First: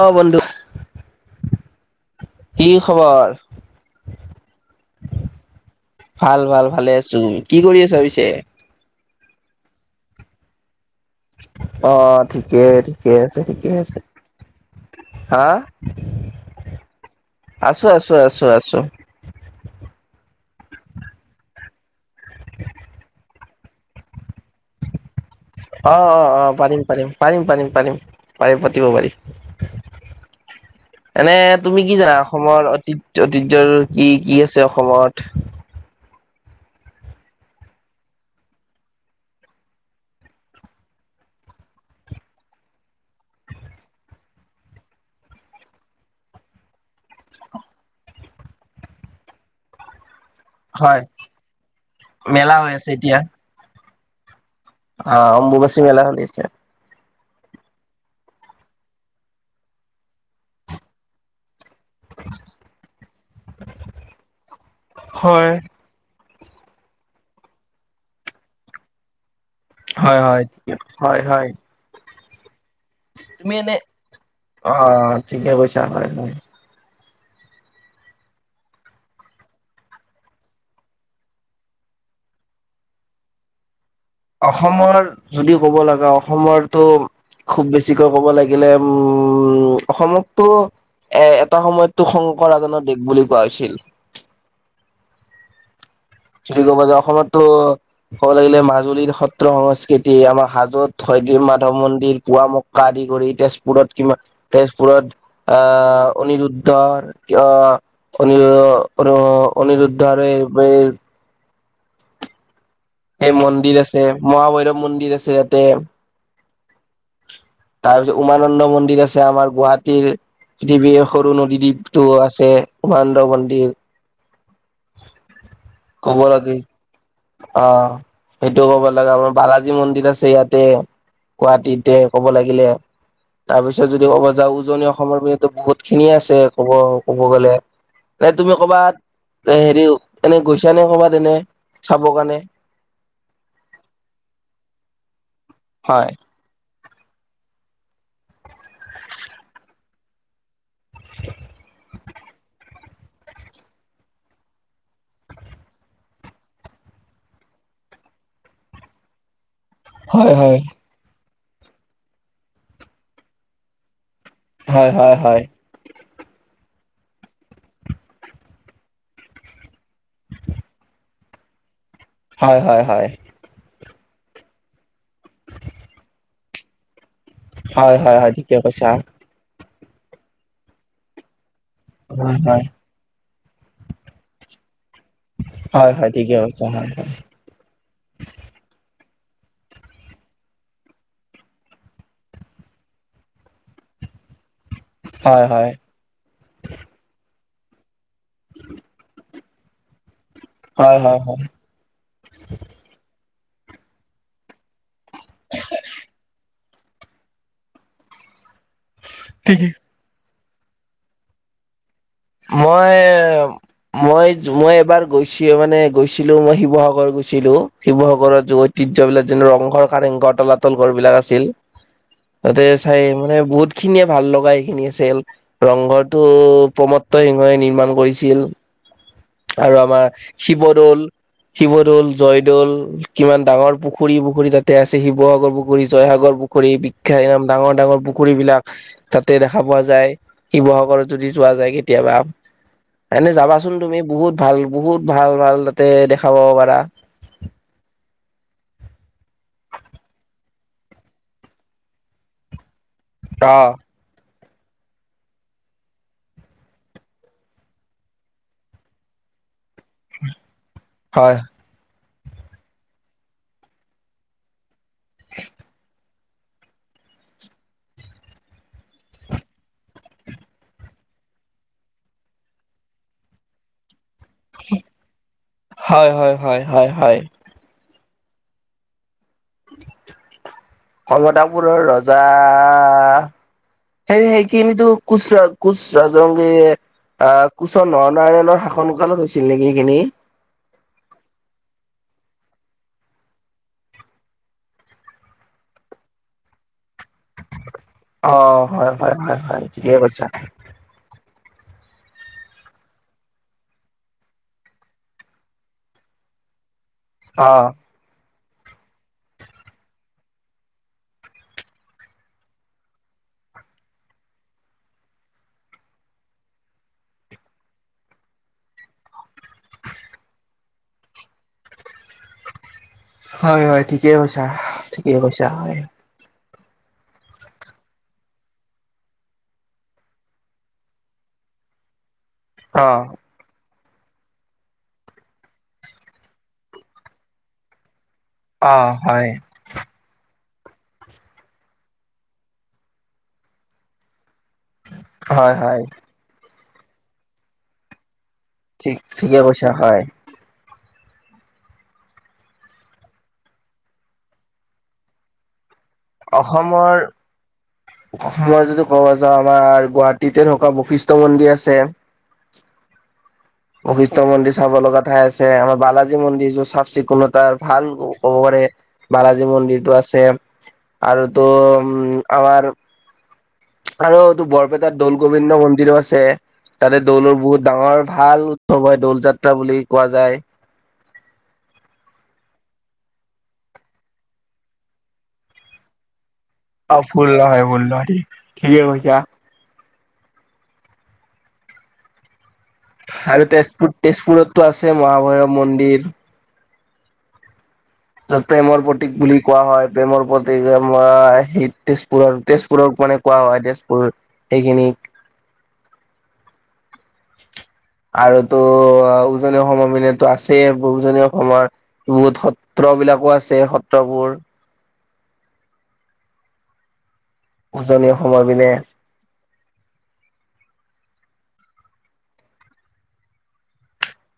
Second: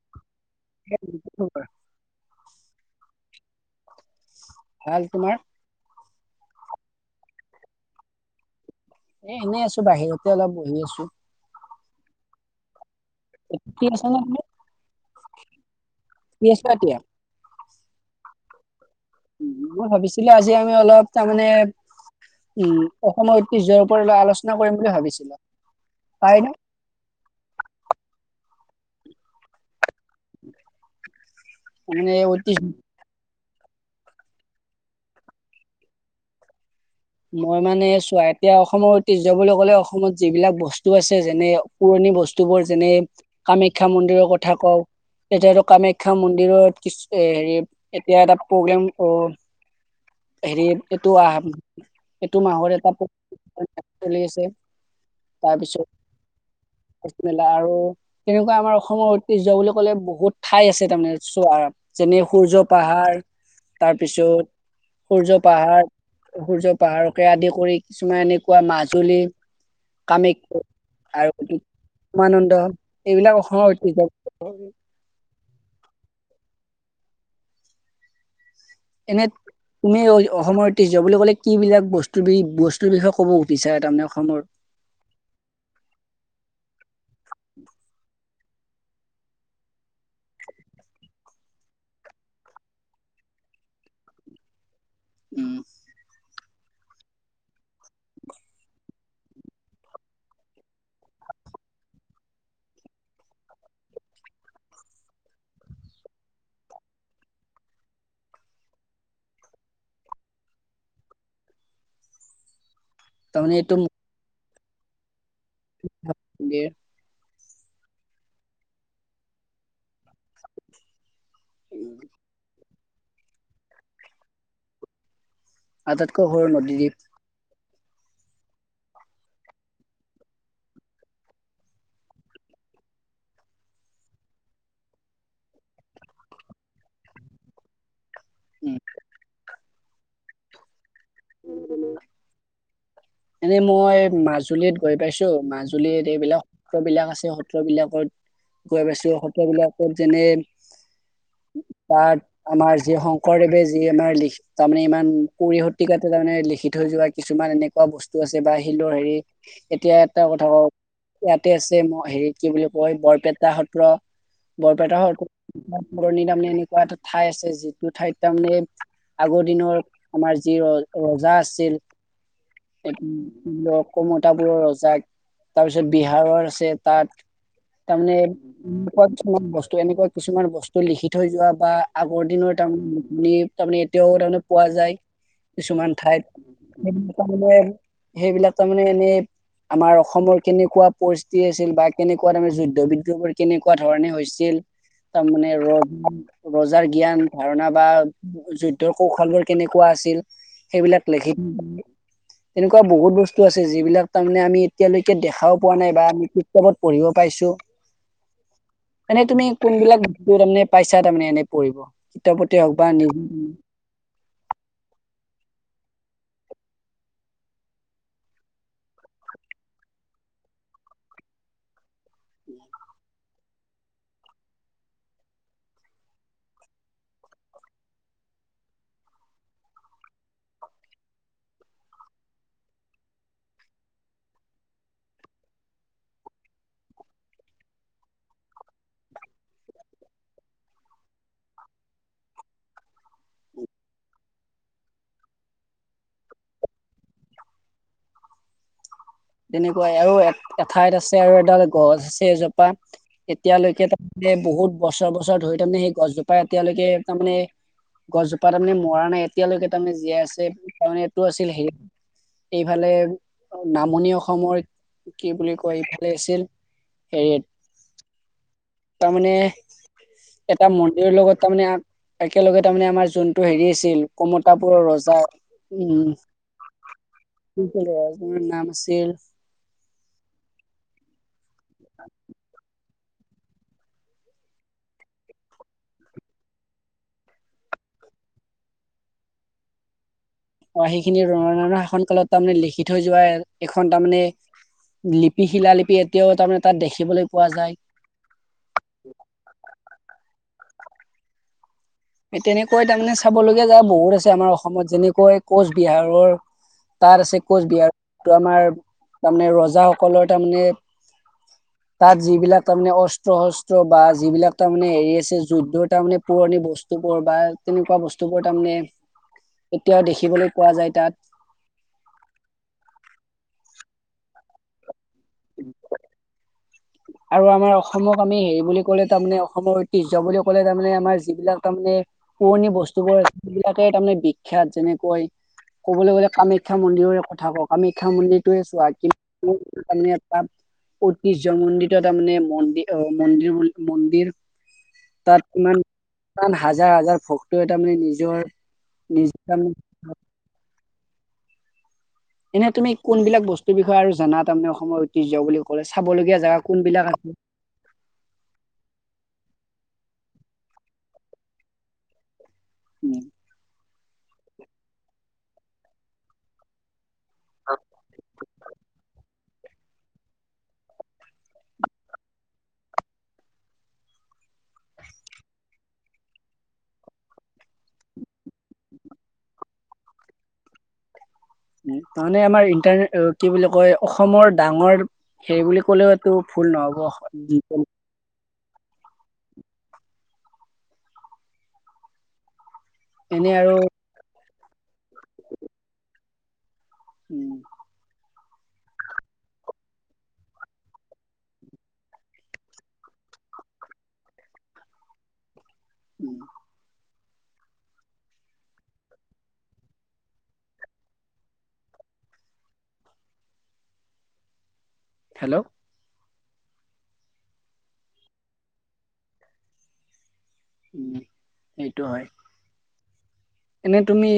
অ' বন্ধু, খবৰ কি খবৰ? ভাল তোমাৰ। ভাল-ভাল, ভালে আছো, কি কৰি আছা পিছে? এ এনেই আছো। বাহিৰতে অলপ বহি আছো। অ ঠিকেই ঠিকে আছে ঠিকেই ফ্ৰী আছে আছা নে তুমি হা [unintelligible] আছোঁ আছো। উম মই ভাবিছিলো আজি আমি অলপ তাৰমানে, উম অসমৈত নিজৰ ওপৰলৈ আলোচনা কৰিম বুলি ভাবিছো। অ'-অ'-অ', পাৰিম-পাৰিম, পাৰিম-পাৰিম-পাৰিম, পাৰিম পাতিব পাৰি। এনে তুমি কি মানে জানা অসমৰ ঐতিহ্য অতিজত। [unintelligible] কি কি আছে অসমত মই মানে চোৱা, এতিয়া অসমৰ ঐতিহ্য বুলি ক'লে অসমত যিবিলাক বস্তু আছে যেনে পুৰণি সেই বস্তুবোৰ যেনে কামাখ্যা মন্দিৰৰ কথা কওঁ এতিয়াটো কামাখ্যা মন্দিৰত কিছ এই হেৰি এতিয়া এটা প্ৰগ্ৰেম অ হেৰি হয় এইটো আহ এইটো মেলা হৈ মাহৰ আছে এটা এতিয়া [unintelligible] চলি আছে। অ তাৰপিছত অম্বুবাচী মেলা চলি আছে। মেলা আৰু তেনেকুৱা আমাৰ অসমৰ ঐতিয্য বুলি ক'লে বহুত ঠাই আছে। তাৰমানে চোৱাৰ যেনে সূৰ্য পাহাৰ, তাৰপিছত সূৰ্য হয় পাহাৰ সূৰ্য পাহাৰকে আদি কৰি, কিছুমান এনেকুৱা মাজুলী হয় হয় কামখ্য হয় হয় আৰু উমানন্দ এইবিলাক তুমি অসমৰ এনে ঐতিহ্য অ ঠিকে কৈছা [unintelligible] হয় হয় এনে তুমি ঐ অসমৰ ঐতিহ্য বুলি ক'লে, কি বিলাক বস্তু বি বস্তুৰ বিষয়ে ক'ব সুধিছা তাৰমানে অসমৰ যদি ক'ব লগা অসমৰতটো খুব বেছিকৈ ক'ব লাগে গেলে উম অসমততো। এ' এটা সময়তো শংকৰ আজানৰ দেশ বুলি কোৱা হৈছিল। উম। যদি ক'ব যে অসমতো ক'ব লাগিলে মাজুলীৰ সত্ৰ সংস্কৃতি, আমাৰ হাজত হয়গ্ৰী মাধৱ মন্দিৰ, পুৱামক্কা আদি কৰি, তেজপুৰত কিমা, তেজপুৰত আহ অনিৰুদ্ধৰ কি অ অনিৰ ৰ অনিৰুদ্ধ আৰু [unintelligible] এই তাৰমানে মন্দিৰ আছে, মহাভৈৰৱ মন্দিৰ আছে ইয়াত। গে [unintelligible] তাৰ পিছত উমানন্দ মন্দিৰ আছে, আমাৰ গুৱাহাটীৰ পৃথিৱীৰ সৰু নদী দ্বীপটো আছে, উমানন্দ মন্দিৰ ক'ব আটাইতকৈ সৰু লাগে নদীদ্বীপ অ সেইটোও ক'ব লাগে। আমাৰ বালাজী মন্দিৰ আছে ইয়াতে। গুৱাহাটীতে ক'ব লাগিলে তাৰপিছত যদি ক'ব যাওঁ উজনি অসমৰ পিনেটো বহুত খিনিয়ে আছে, কব ক'ব গ'লে। নে তুমি উম কৰ'বাত এ, হেৰি এনে গৈছা নে কৰ'বাত এনে? চাব কাৰণে এনে মই মাজুলীত গৈ পাইছোঁ, মাজুলীত হয় এইবিলাক সত্ৰ বিলাক আছে সত্ৰ বিলাকত গৈ পাইছো সত্ৰ বিলাকত যেনে তাত আমাৰ যি শংকৰদেৱে যি আমাৰ [inaudible] তাৰমানে ইমান কুৰি শতিকাতে তাৰমানে লিখি থৈ যোৱা কিছুমান এনে খোৱা বস্তু আছে বা শিলৰ হেৰি এতিয়া এটা হয় কথা হয় কওওঁ ইয়াতে আছে ম হেৰিত কি বুলি কয়, বৰপেটা সত্ৰ, হয় বৰপেটা হয় সত হয় পুৰণি তাৰমানে এনেকুৱা এটা ঠাই আছে যিটো ঠাইত তাৰমানে, আগৰ দিনৰ আমাৰ যি ৰল ৰজা আছিল হয় হয় হয় [unintelligible] কমতাপুৰৰ ৰজাক, তাৰপিছত বিহাৰৰ আছে তাত হয় হয় তাৰমানে হয় ঠিকে কৈছা এনেকুৱা কিছুমান বস্তু, এনেকুৱা কিছুমান বস্তু লিখি থৈ যোৱা বা আগৰ হয় দিনৰ হয় তাৰ [inaudible] তাৰমানে এতিয়াও, তাৰমানে পোৱা যায়। কিছুমান হয় হয় ঠাইত ঠিকে কৈছা হয় হয় সেইবিলাক ত মানে সেইবিলাক তাৰমানে এনেই আমাৰ অসমৰ কেনেকুৱা পৰিস্থিতি আছিল বা কেনেকুৱা তে যুদ্ধ বিদ্ৰবোৰ কেনেকুৱা ধৰণে হৈছিল হয় তাৰমানে হয় ৰজ, ৰজাৰ জ্ঞান ধাৰণা বা যুদ্ধৰ কৌশলৰ কেনেকুৱা আছিল, হয় সেইবিলাক হয় লেখি হয় তেনেকুৱা বহুত বস্তু আছে, যিবিলাক তাৰমানে আমি এতিয়ালৈকে দেখাওঁ পোৱা নাই বা আমি [inaudible] এতিয়া মই পঢ়িব পাইছোঁ, এনেই তুমি কোনবিলাক তেওঁ তাৰমানে পাইছা, তাৰমানে এনে পৰিব। মইয়ে মই মই এবাৰ গৈছোঁ। মানে গৈছিলো মই শিৱসাগৰ গৈছিলো শিৱসাগৰৰত য ঐতিহ্য বিলাক যে ৰংঘৰ কাৰেংগ বা টলাটল ঘৰ বিলাক আছিল। তাতে চাই মানে বহুত খিনিয়ে ভাল লগা এইখিনি আছিল। ৰংঘৰটো প্ৰমোদ নৰসিংহই নিৰ্মাণ কৰিছিল আৰু আমাৰ শিৱদৌল শিৱদৌল, জয়দৌল কিমান ডাঙৰ পুখুৰী পুখুৰী তাতে আছে, শিৱসাগৰ পুখুৰী জয়সাগৰ পুখুৰী বিখ্যাত ডাঙৰ ডাঙৰ পুখুৰী বিলাক তাতে দেখা পোৱা যায়। শিৱসাগৰত যদি যোৱা যায় কেতিয়াবা এনে যাবাচোন তুমি বহুত ভাল বহুত ভাল ভাল তাতে দেখাব পাৰা [inaudible] তেনেকুৱাই আৰু এ এঠাইত আছে আৰু এডাল গছ আছে এজোপা অ', এতিয়ালৈকে তাত এ বহুত বছৰ বছৰ ধৰি তাৰমানে সেই গছজোপা এতিয়ালৈকে তাৰমানে গছজোপা তাৰমানে মৰা নাই এতিয়ালৈকে তাৰমানে জীয়াই আছে। কাৰণ এইটো হয়, আছিল সে এইফালে নামনি অসমৰ কি বুলি কয় ইফালে আছিল হেৰিয়ত তাৰমানমানে এটা মন্দিৰৰ লগত তাৰমানে একেলগে তাৰমানে আমাৰ যোনটো হেৰি আছিল। কমতাপুৰৰ ৰজা উম হয়, হয়, হয়, হয়। [unintelligible] আপাৰ নাম আছিল। কমতাপুৰৰ ৰজাৰ। সেৰি হেই কিন্তু কুচৰা কুচ ৰাজংগিয়ে আহ কুশৰ নৰনাৰায়ণৰ শাসনকালত হৈছিল নেকি সেইখিনি? অ' হেইখিনি নৰনাৰায়ণৰ শাসন কালত তাৰমানে লিখি থৈ যোৱা এখন তাৰমানে লিপি শিল লিপি এতিয়াও তাৰমানে তাত দেখিবলৈ পোৱা যায় অ' হয় হয় হয় হয় ঠিকে কৈছা। এই তেনেকৈ তাৰমানে চাবলগীয়া জেগা বহুত আছে, আমাৰ অসমত যেনেকৈ কোচবিহাৰৰ তাত আছে অ'। কোচবিহাৰটো আমাৰ তাৰমানে ৰজাসকলৰ তাৰমানে [inaudible] তাত যিবিলাক তাৰমানে অস্ত্ৰ শস্ত্ৰ বা যিবিলাক তাৰমানে হেৰি আছে যুদ্ধ তাৰ মানে পুৰণি বস্ ওপৰৰ বা তেনেকুৱা বস্তুবোৰ তাৰমানে এতিয়াও দেখিবলৈ পোৱা যায় তাত হয় হয় ঠিকে কৈছা ঠিকেই কৈছা হয় আৰু আমাৰ অসমক আমি হেৰি বুলি কলে তাৰমানে অসমৰ ঐতিহ্য বুলি কলে তাৰমানে আমাৰ যিবিলাক তাৰমানে পুৰণি অ', বস্তুবোৰ [unintelligible] তেকে তাৰ মানে বিখ্যাত যেনেকৈ কবলৈ গলে কামাখ্যা মন্দিৰৰে কথা কওক আমি কামাখ্যা মন্দিৰোৱে চোৱা অ', হয়। [unintelligible] ঐতিহ্য মন্দিৰ তাৰ মানে মন্দিৰ অ মন্দিৰ বুলি মন্দিৰ হয়, তাত হয়, ইমান হাজাৰ হাজাৰ ভক্তৰে তাৰমানে নিজৰ ঠিক ঠিকে নিজে কৈছা হয়, [unintelligible] এনে তুমি কোনবিলাক বস্তুৰ বিষয়ে আৰু জানা তাৰমানে অসমৰ ঐতিহ্য বুলি ক'লে চাবলগীয়া জেগা অসমৰ কোনবিলাক আছে অসমৰ যদি ক'ব যাওঁ আমাৰ গুৱাহা টিতে থকা বৈশিষ্ট্য মন্দিৰ আছে উম, বৈশিষ্ট মন্দিৰ চাব লগা ঠাই আছে আমাৰ বালাজী মন্দিৰ য চাফ চিকুণত তাৰ ভাল ক'ব পাৰে বালাজ জী মন্দিৰটো আছে আৰু তোম আমাৰ আৰুটো বৰপেটাত দৌল গোবিন্দ মন্দিৰো আছে। তাতে দৌলৰ বহুত ডাঙৰ ভাল উৎসৱ হয় দৌল যাত্ৰা বুলি কোৱা যায় তাৰানে আমাৰ ইণ্টাৰ কি বুলি কয় অসমৰ ডাঙৰ হেৰি বুলি ক'লেও টো ভোল অ নহ'ব ভুল নহয় ভুল [unintelligible] নহয় ঠিকে কৈছা। আৰু তেজপুৰ তেজপুৰতো আছে মহাভৈৰৱ মন্দিৰ। উম। তাত প্ৰেমৰ প্ৰতীক বুলি কোৱা হয় প্ৰেমৰ প্ৰতীক আমাৰ সেই তেজপুৰৰ তেজপুৰৰ মানে কোৱা হয় তেছপুৰ সেইখিনিক উ। আৰুতো উজনি অসমৰ মানতো আছেই উজনি অসমৰ বহুত সত্ৰ ত্ৰবিলাকো আছে সত্ৰবোৰ। হেল্ল' উজনি সময় পিনে। উম সেইটো হয়। এনে তুমি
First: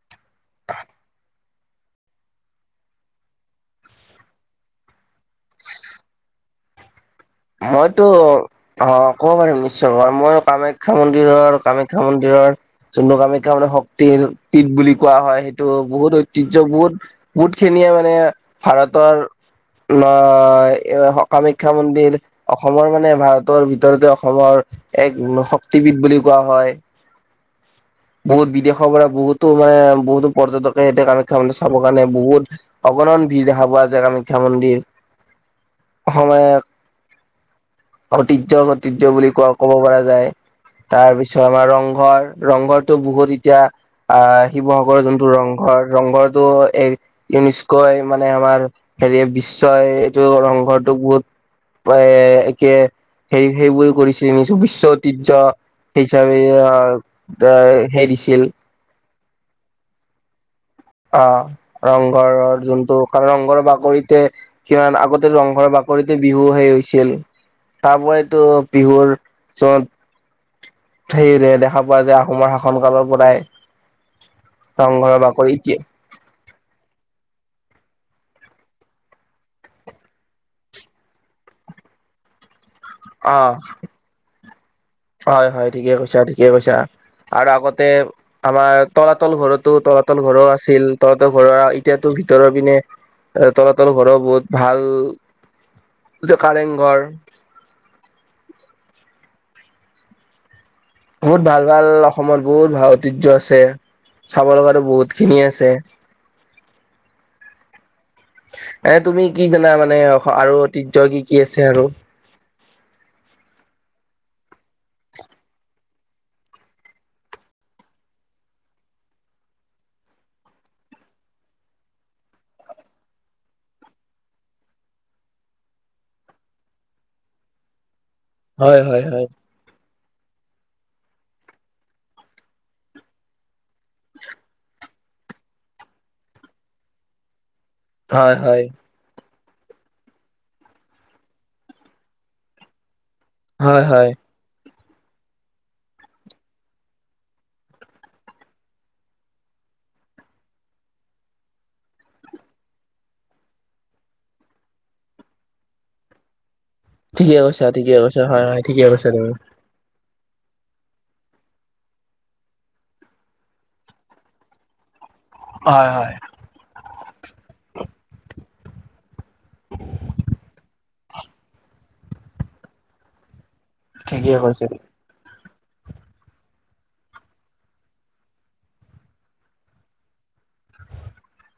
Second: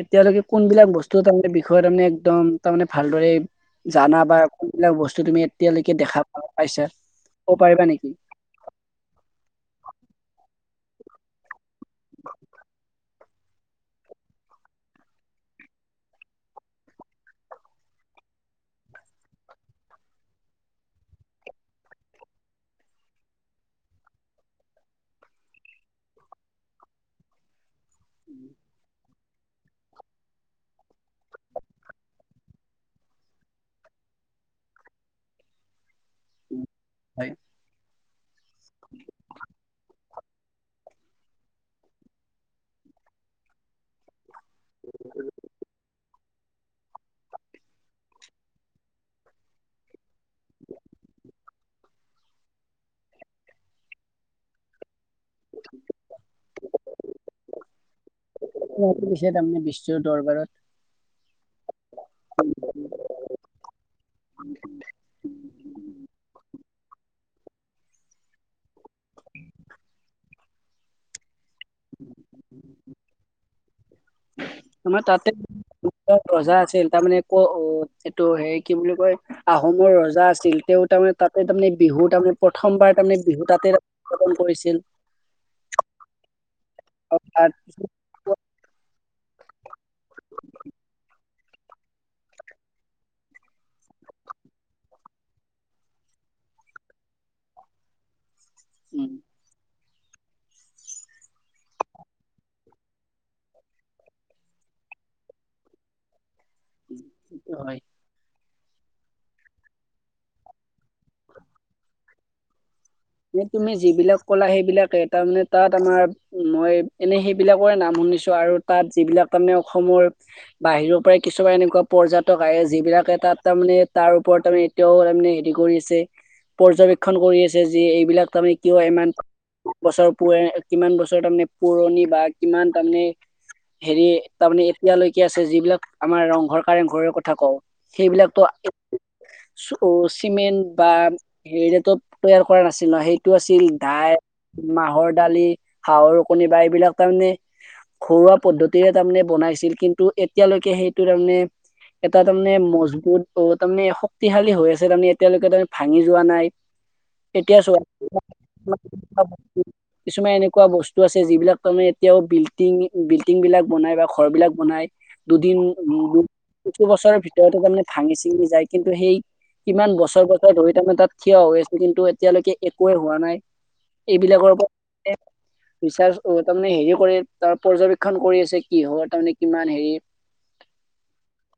এতিয়ালৈকে কোনবিলাক বস্তু তাৰমানে বিষ ষয় তাৰমানে একদম তাৰমানে ভালদৰে জানা বা কোনবিলাক বস্তু তুমি এতিয়ালৈকে দেখা পাইছা। ক'ব পাৰিবা মইতো নেকি অ ক'ব পাৰিম নিশ্চয় ময় মই কামে খ্যা মন্দিৰৰ কামাখ্যা মন্দিৰৰ যোনটো কামাখ্যা মান শক্তিৰ পীঠ বুলি কোৱা হয় সেইটো বহুত ঐতিহ্য বহুত বহুতখিনিয়ে মানে ভাৰতৰ ন এ কামাখ্যা মন্দিৰ অসমৰ মানে ভাৰতৰ ভিতৰতে অসমৰ এক শক্তিবিদ বুলি কোৱা হয়। [inaudible] বহুত বিদেশৰ পৰা বহুত টো মানে বহুতো পৰ্যটকে এটে কামাখ্যা মন্দিৰ চাবৰ কাৰণে বহুত অগণন ভিৰ দেখা পোৱা যায় কামাখ্যা মন্দিৰ [inaudible] সময়ৰ হয় ঐতিহয্য মতিয্য বুলি কোৱা ক'ব পৰা যায়। তাৰপিছত আমাৰ ৰংঘৰ ৰংঘৰটো বহুত এতিয়া আহ শিৱসাগৰৰ যোনটো ৰংঘৰ ৰংঘৰত টো এ ইউনিস্কই মানে আমাৰ হেৰি বিশ্বই এইটো ৰংঘৰটোক বহুত [inaudible] এ একে হেৰি সেইবোৰ কৰিছিল বিশ্বত ঐতিহয্য হিচাপে আহ এ হেৰি দিছিল। তেতিয়া, তাৰমানে বিশ্বৰ দৰবাৰত অ', ৰংঘৰৰ যোনটো কাৰংঘৰৰ বাকৰিতে কিমান আগতে ৰংঘৰৰ বা উপৰিতে বিহু সেই হৈছিল তাৰপৰাইতো বিহুৰ যত [unintelligible] দেখা পোৱা যায় আহোমৰ শাসন কালৰ পৰাই আমাৰ ৰংঘৰৰ তাতে বাকৰি এতিয়া ৰজা আছিল। তাৰ মমানে ক, অ, এইটো হে কি বুলি কয় আহোমৰ ৰজা আছিল তেওঁ তাৰমানে তাতে তাৰ মমানে বিহু [inaudible] বিহু তাৰমানে প্ৰথমবাৰ তাৰমানে অ বিহু তাতে পতন কৰিছিল। হয় হয় ঠিকে কৈছা ঠিকে কৈছা তাৰ আৰু আগতে পিছত আমাৰ তলাতল ঘৰতো তলাতল ঘৰো আছিল তলাতল ঘৰৰ এতিয়াতো ভিতৰৰ পিনে তলাতল ঘৰৰ বহুত ভাল যে কাৰেংঘৰ উম। বহুত ভাল ভাল অসমত বহুত ভাল ঐতিহ্য আছে। চাব লগাটো বহুত খিনি আছে। সেইটো হয়। এ, তুমি কি জানা মানে আৰু ঐতিহ্য কি কি আছে আৰু। তুমি যিবিলাক কলা সেইবিলাকে তাৰমানে তাত আমাৰ মই এনে সেইবিলাকৰে নাম শুনিছো আৰু তাত যিবিলাক তাৰমানে অসমৰ বাহিৰৰ পৰাই কিছুমান এনেকুৱা এনেকুৱা পৰ্যটক আহে যি বিলাকে তাত তাৰমানে তাৰ ওপৰত তাৰে এতিয়াও তাৰমানে হেৰি কৰিছে পৰ্যবেক্ষন কৰি আছে যি এইবিলাক তাৰমানে হয় কিয় হয় ইমান হয় বছৰ [unintelligible] কিমান বছৰ তাৰমানে পুৰণি বা কিমান তাৰমানে হেৰি তাৰমানে এতিয়ালৈকে আছে যিবিলাক আমাৰ ৰংঘৰ কাৰেং ঘৰৰ কথা কওঁ। হয় সেইবিলাকতো হয় [unintelligible] অ চিমেণ্ট বা হেৰি তৈয়াৰ কৰা নাছিল সেইটো আছিল হয় দাই হয় মাহৰ দালি হাঁহৰ কণী বা এইবিলাক তাৰমানে ঘৰুৱা পদ্ধতিৰে তাৰমানে বনাইছিল কিন্তু এতিয়ালৈকে সেইটো তাৰমানে এটা তাৰমানে মজবুত তাৰমানে শক্তিশালী হৈ আছে তাৰমানে এতিয়ালৈকে তাৰ ভাঙি যোৱা নাই। ঠিকে এতিয়া কৈছা চোৱা ঠিকে কৈছা হয় হয় ঠিকে কৈছা তুমি। কিছুমান এনেকুৱা বস্তু আছে যিবিলাক তাৰমানে এতিয়াও বিল্ডিং বিল্ডিং বিলাক বনাই বা ঘৰ বিলাক বনাই। দুদিন হয় হয় দুই বছৰৰ ভিতৰতে তাৰমানে ভাঙি চিঙি যায় কিন্তু সেই কিমান বছৰ বছৰ ধৰি তাৰমানে তাত থিয় হৈ আছ কিন্তু এতিয়ালৈকে একোৱে হোৱা নাই। ঠিকে এইবিলাকৰ কৈছে ওপৰত। ৰিচাৰ্জ তাৰমানে হেৰি কৰি তাৰ পৰ্যবেক্ষণ কৰি আছে কি হয় তাৰমানে কিমান হেৰি [inaudible]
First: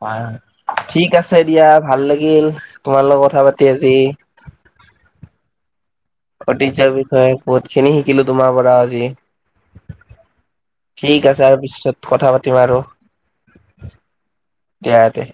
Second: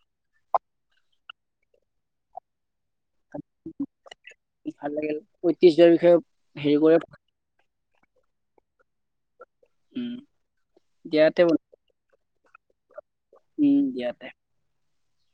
হয় ঠিক আছে দিয়া ভাল লাগিল। তোমাৰ লগত কথা পাতি আজি [unintelligible] হেৰি ঐতিহ্যৰ কৰে বিষয়ে বহুত খিনি শিকিলো তোমাৰ পৰা আজি। উম ঠিক দিয়াতে আছে আৰু পিছত কথা পাতিম আৰু। উম দিয়াতে। দিয়াকে